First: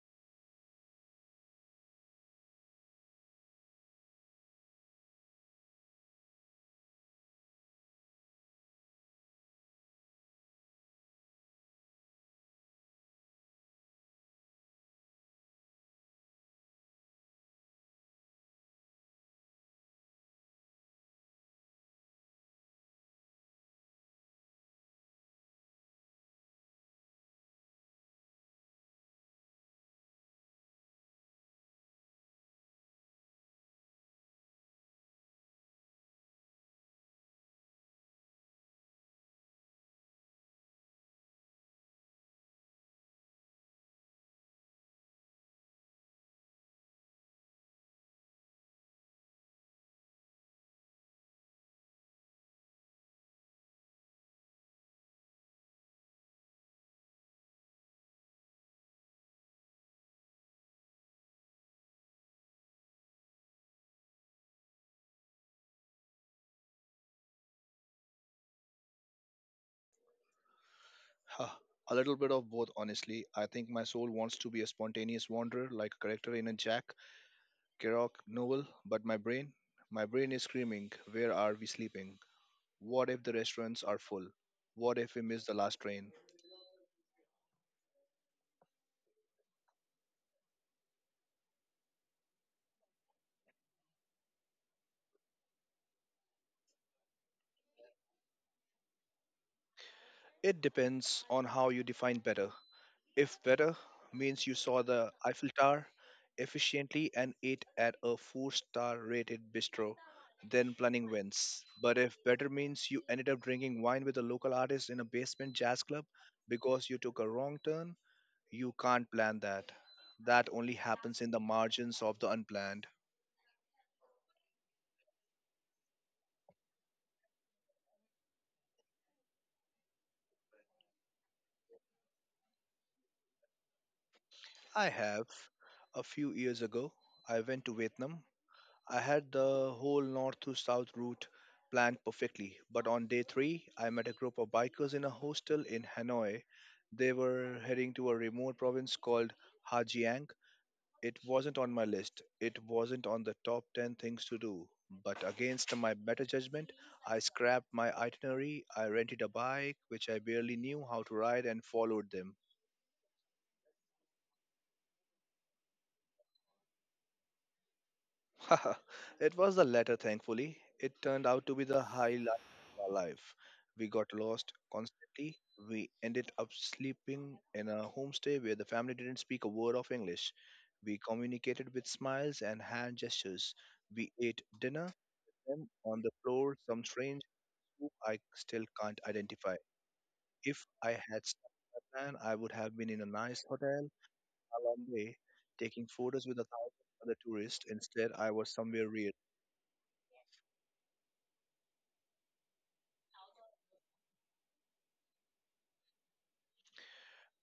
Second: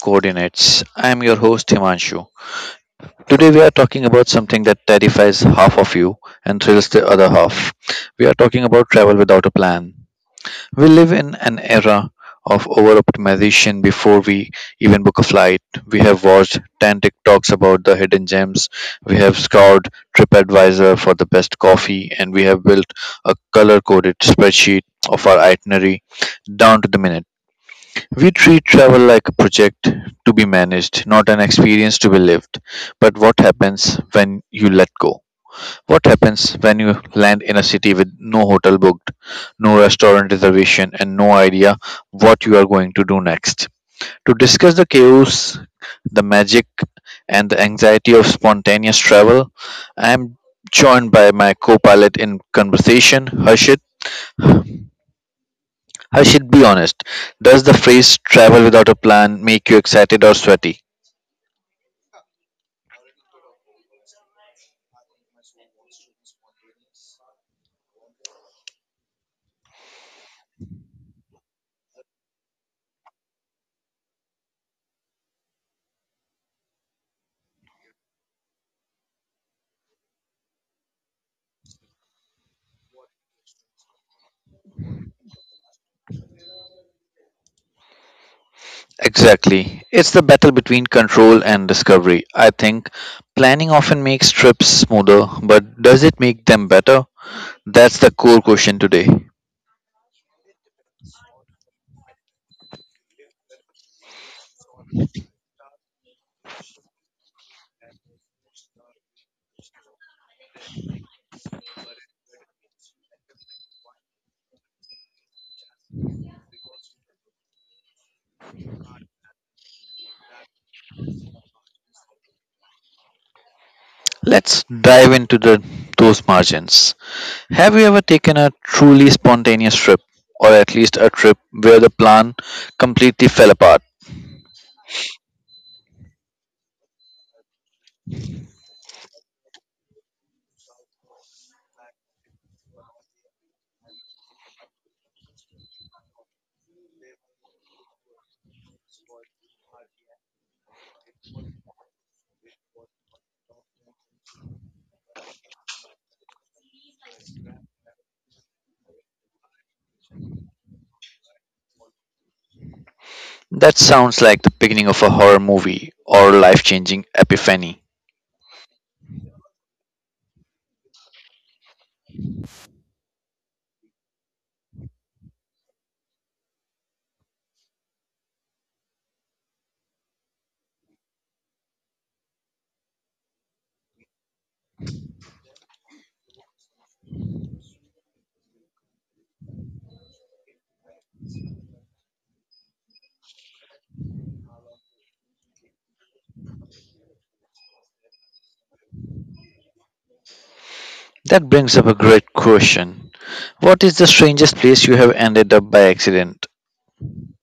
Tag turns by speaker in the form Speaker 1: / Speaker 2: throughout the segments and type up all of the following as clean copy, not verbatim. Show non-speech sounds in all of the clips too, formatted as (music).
Speaker 1: coordinates. I am your host Himanshu. Today we are talking about something that terrifies half of you and thrills the other half. We are talking about travel without a plan. We live in an era of over optimization before we even book a flight. We have watched 10 TikToks about the hidden gems. We have scoured TripAdvisor for the best coffee, and we have built a color coded spreadsheet of our itinerary down to the minute. We treat travel like a project to be managed, not an experience to be lived. But what happens when you let go? What happens when you land in a city with no hotel booked, no restaurant reservation, and no idea what you are going to do next? To discuss the chaos, the magic, and the anxiety of spontaneous travel, I am joined by my co pilot in conversation, Harshit. I should be honest. Does the phrase travel without a plan make you excited or sweaty?
Speaker 2: Huh, a little bit of both, honestly. I think my soul wants to be a spontaneous wanderer like a character in a Jack Kerouac novel, but my brain is screaming, where are we sleeping? What if the restaurants are full? What if we miss the last train?
Speaker 1: Exactly. It's the battle between control and discovery. I think planning often makes trips smoother, but does it make them better? That's the core question today.
Speaker 2: It depends on how you define better. If better means you saw the Eiffel Tower efficiently and ate at a four-star rated bistro, then planning wins. But if better means you ended up drinking wine with a local artist in a basement jazz club because you took a wrong turn, you can't plan that. That only happens in the margins of the unplanned.
Speaker 1: Let's dive into the those margins. Have you ever taken a truly spontaneous trip, or at least a trip where the plan completely fell apart?
Speaker 2: I have. A few years ago, I went to Vietnam. I had the whole north to south route planned perfectly, but on day three, I met a group of bikers in a hostel in Hanoi. They were heading to a remote province called Hajiang. It wasn't on my list, it wasn't on the top 10 things to do, but against my better judgment, I scrapped my itinerary. I rented a bike, which I barely knew how to ride, and followed them.
Speaker 1: That sounds like the beginning of a horror movie or life-changing epiphany.
Speaker 2: (laughs) Haha, it was the latter, thankfully. It turned out to be the highlight of our life. We got lost constantly. We ended up sleeping in a homestay where the family didn't speak a word of English. We communicated with smiles and hand gestures. We ate dinner and on the floor, some strange soup I still can't identify. If I had stuck to my plan, I would have been in a nice hotel, a long day, taking photos with a thousand other tourists. Instead, I was somewhere real.
Speaker 1: That brings up a great question. What is the strangest place you have ended up by accident?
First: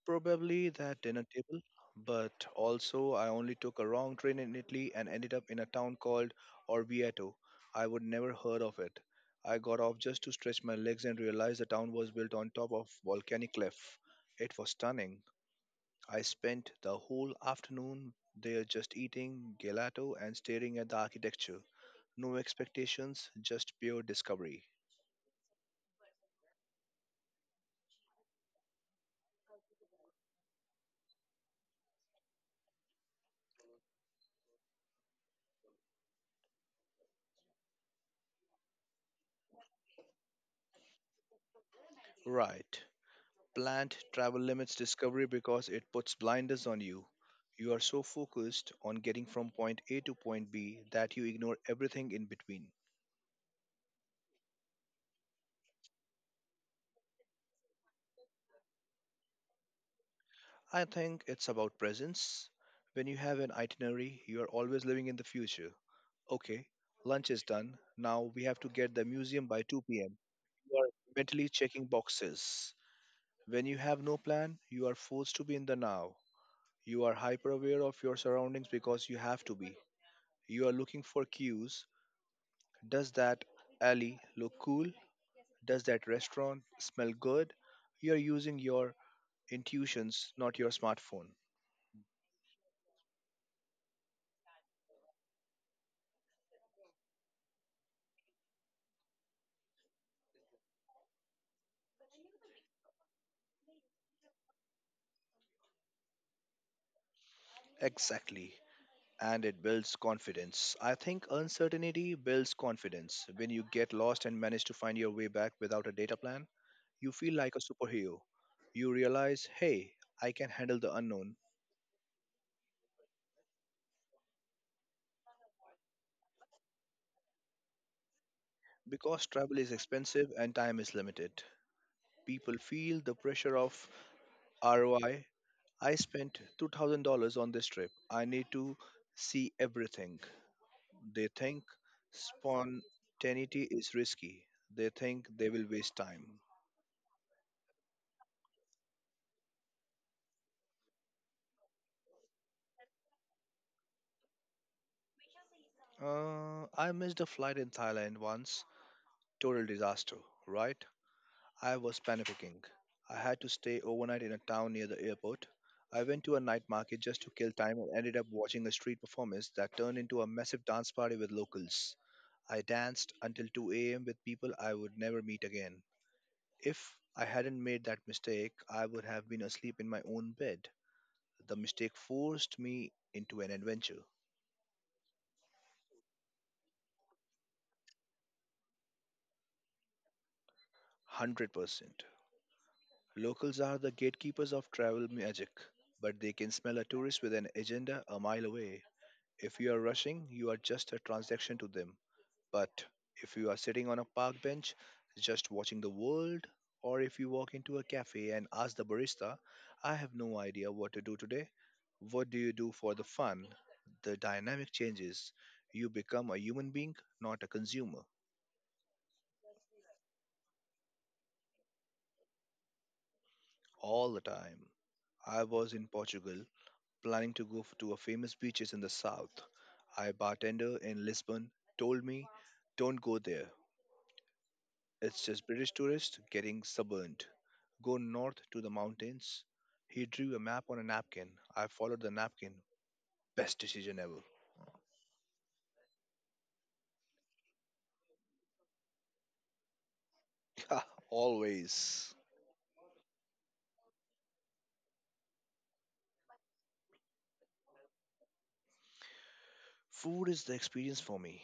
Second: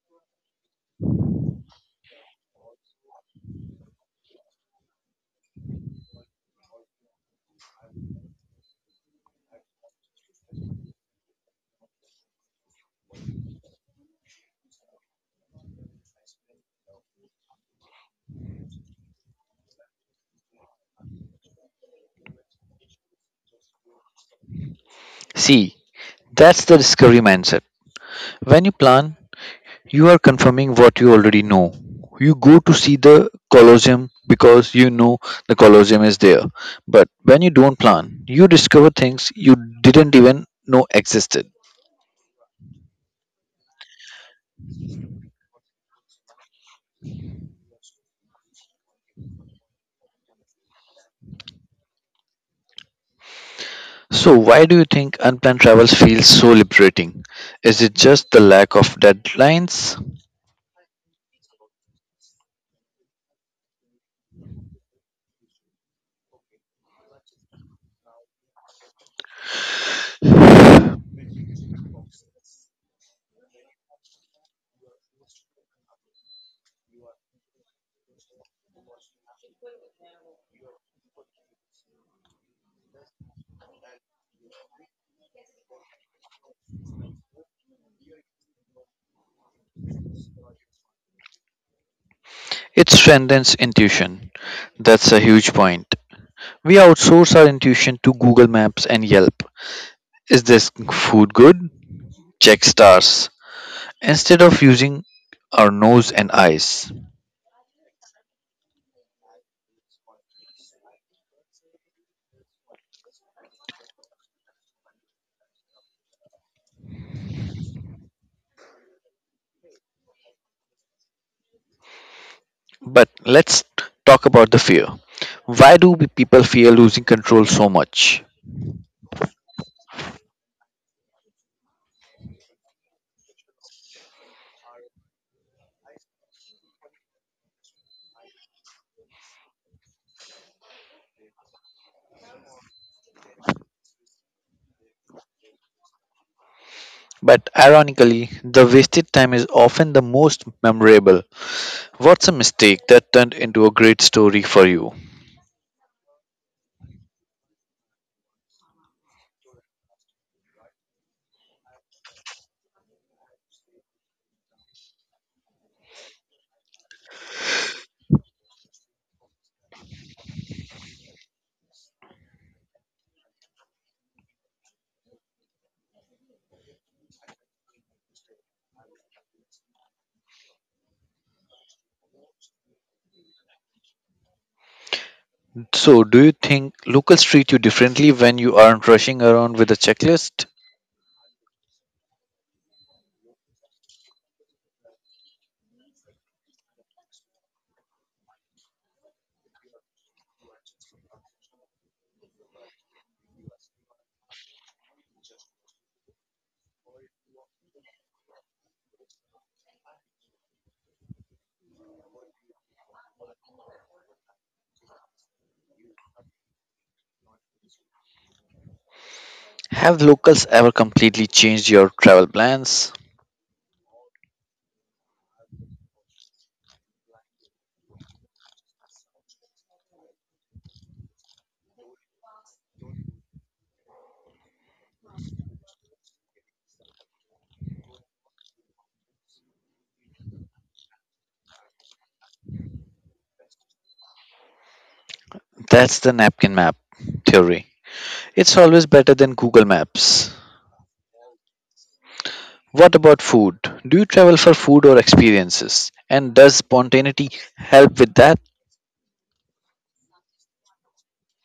Speaker 2: Probably that dinner table, but also I only took a wrong train in Italy and ended up in a town called Orvieto. I would never heard of it. I got off just to stretch my legs and realized the town was built on top of volcanic cliff. It was stunning. I spent the whole afternoon there just eating gelato and staring at the architecture. No expectations, just pure discovery.
Speaker 1: See, that's the discovery mindset. When you plan, you are confirming what you already know. You go to see the Colosseum because you know the Colosseum is there. But when you don't plan, you discover things you didn't even know existed.
Speaker 2: Right. Planned travel limits discovery because it puts blinders on you. You are so focused on getting from point A to point B that you ignore everything in between.
Speaker 1: So, why do you think unplanned travels feels so liberating? Is it just the lack of deadlines?
Speaker 2: I think it's about presence. When you have an itinerary, you are always living in the future. Okay, lunch is done. Now we have to get the museum by 2 p.m. You are mentally checking boxes. When you have no plan, you are forced to be in the now. You are hyper aware of your surroundings because you have to be. You are looking for cues. Does that alley look cool? Does that restaurant smell good? You're using your intuitions, not your smartphone.
Speaker 1: It strengthens intuition. That's a huge point. We outsource our intuition to Google Maps and Yelp. Is this food good? Check stars. Instead of using our nose and eyes.
Speaker 2: Exactly. And it builds confidence. I think uncertainty builds confidence. When you get lost and manage to find your way back without a data plan, you feel like a superhero. You realize, hey, I can handle the unknown.
Speaker 1: But let's talk about the fear. Why do people fear losing control so much?
Speaker 2: Because travel is expensive and time is limited, people feel the pressure of ROI. I spent $2,000 on this trip. I need to see everything. They think spontaneity is risky. They think they will waste time.
Speaker 1: But ironically, the wasted time is often the most memorable. What's a mistake that turned into a great story for you?
Speaker 2: I missed a flight in Thailand once. Total disaster, right? I was panicking. I had to stay overnight in a town near the airport. I went to a night market just to kill time and ended up watching a street performance that turned into a massive dance party with locals. I danced until 2 a.m. with people I would never meet again. If I hadn't made that mistake, I would have been asleep in my own bed. The mistake forced me into an adventure.
Speaker 1: So, do you think locals treat you differently when you aren't rushing around with a checklist?
Speaker 2: 100%. Locals are the gatekeepers of travel magic, but they can smell a tourist with an agenda a mile away. If you are rushing, you are just a transaction to them. But if you are sitting on a park bench just watching the world, or if you walk into a cafe and ask the barista, I have no idea what to do today, what do you do for the fun? The dynamic changes. You become a human being, not a consumer.
Speaker 1: Have locals ever completely changed your travel plans?
Speaker 2: All the time. I was in Portugal planning to to a famous beaches in the south. I bartender in Lisbon told me, "Don't go there. It's just British tourists getting sunburned. Go north to the mountains. He drew a map on a napkin. I followed the napkin. Best decision ever.
Speaker 1: That's the napkin map theory. It's always better than Google Maps.
Speaker 2: (laughs) Always.
Speaker 1: What about food? Do you travel for food or experiences? And does spontaneity help with that?
Speaker 2: Food is the experience for me,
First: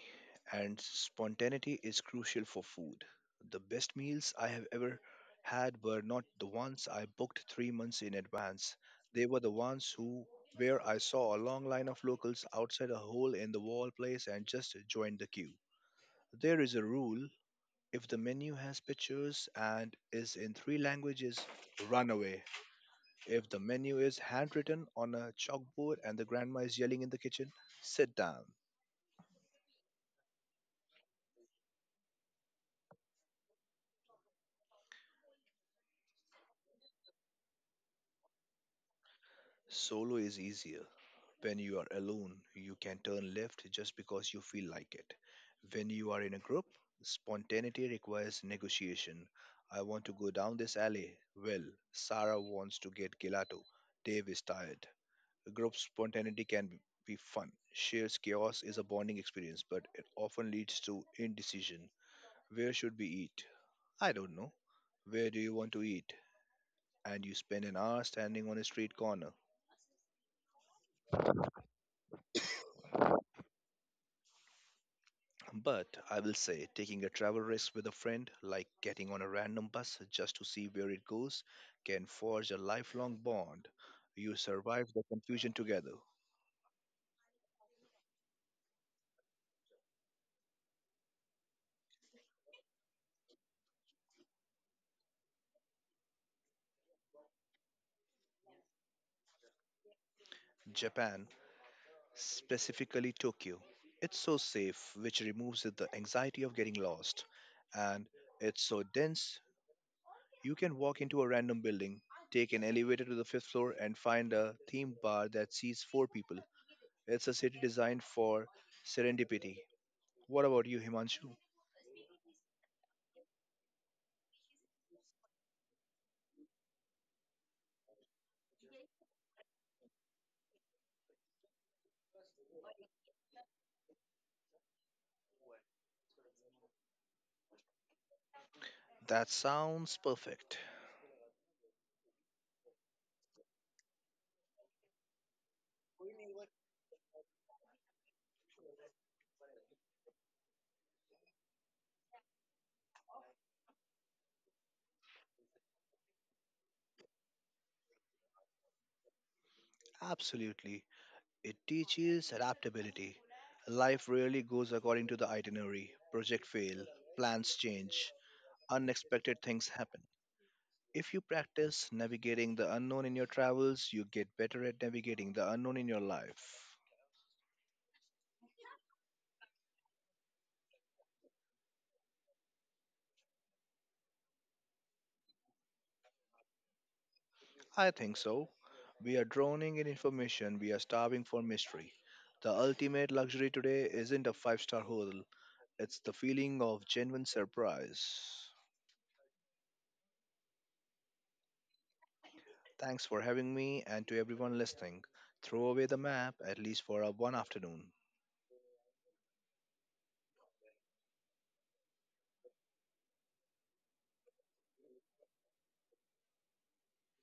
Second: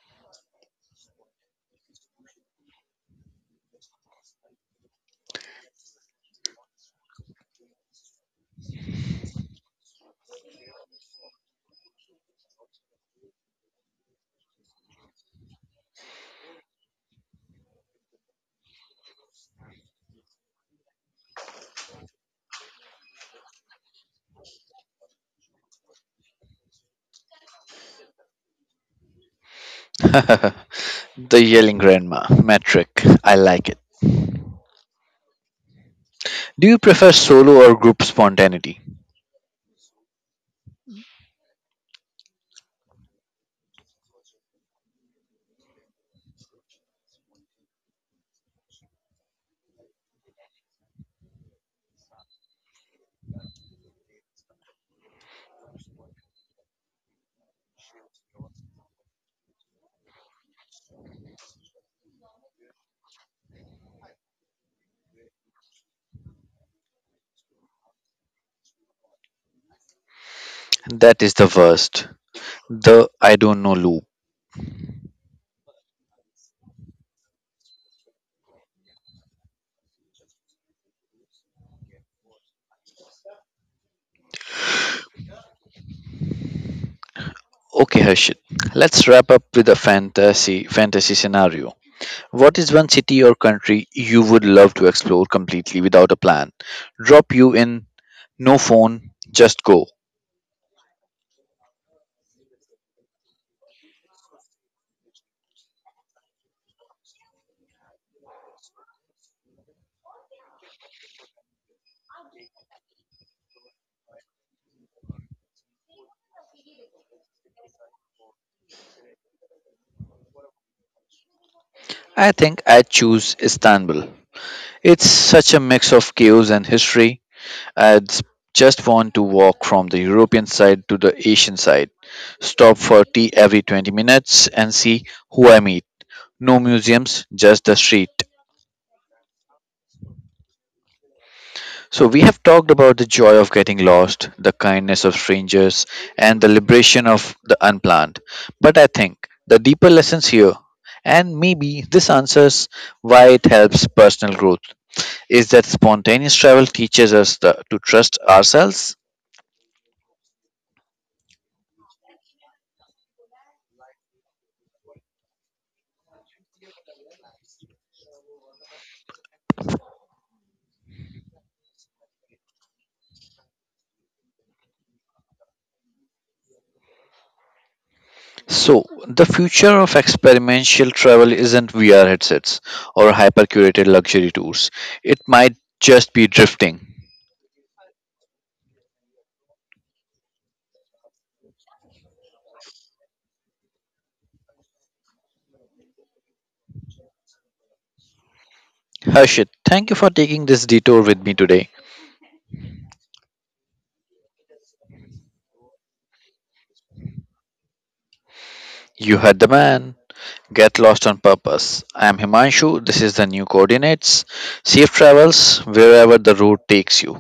Speaker 2: and spontaneity is crucial for food. The best meals I have ever had were not the ones I booked 3 months in advance. They were the ones who where I saw a long line of locals outside a hole in the wall place and just joined the queue. There is a rule. If the menu has pictures and is in three languages, run away. If the menu is handwritten on a chalkboard and the grandma is yelling in the kitchen, sit down.
Speaker 1: (laughs) The yelling grandma metric. I like it. Do you prefer solo or group spontaneity?
Speaker 2: Solo is easier. When you are alone, you can turn left just because you feel like it. When you are in a group, spontaneity requires negotiation. I want to go down this alley. Well, Sarah wants to get gelato. Dave is tired. Group spontaneity can be fun. Shares chaos is a bonding experience, but it often leads to indecision. Where should we eat? I don't know. Where do you want to eat? And you spend an hour standing on a street corner.
Speaker 1: That is the worst. The I don't know loop.
Speaker 2: But I will say, taking a travel risk with a friend, like getting on a random bus just to see where it goes, can forge a lifelong bond. You survive the confusion together.
Speaker 1: Okay, Harshit. Let's wrap up with a fantasy scenario. What is one city or country you would love to explore completely without a plan? Drop you in, no phone, just go.
Speaker 2: Japan, specifically Tokyo. It's so safe, which removes the anxiety of getting lost, and it's so dense you can walk into a random building, take an elevator to the fifth floor, and find a themed bar that seats four people. It's a city designed for serendipity. What about you, Himanshu?
Speaker 1: I think I'd choose Istanbul. It's such a mix of chaos and history. I'd s- just want to walk from the European side to the Asian side, stop for tea every 20 minutes, and see who I meet. No museums, just the street.
Speaker 2: That sounds perfect.
Speaker 1: So, we have talked about the joy of getting lost, the kindness of strangers, and the liberation of the unplanned. But I think the deeper lessons here, and maybe this answers why it helps personal growth, is that spontaneous travel teaches us to trust ourselves.
Speaker 2: Absolutely. It teaches adaptability. Life rarely goes according to the itinerary. Project fail, plans change, unexpected things happen. If you practice navigating the unknown in your travels, you get better at navigating the unknown in your life.
Speaker 1: So, the future of experiential travel isn't VR headsets or hyper curated luxury tours, it might just be drifting.
Speaker 2: I think so. We are drowning in information, we are starving for mystery. The ultimate luxury today isn't a five-star hotel, it's the feeling of genuine surprise.
Speaker 1: Harshit, thank you for taking this detour with me today.
Speaker 2: Thanks for having me, and to everyone listening, throw away the map at least for a one afternoon.
Speaker 1: You heard the man. Get lost on purpose. I am Himanshu. This is the new coordinates. Safe travels wherever the route takes you.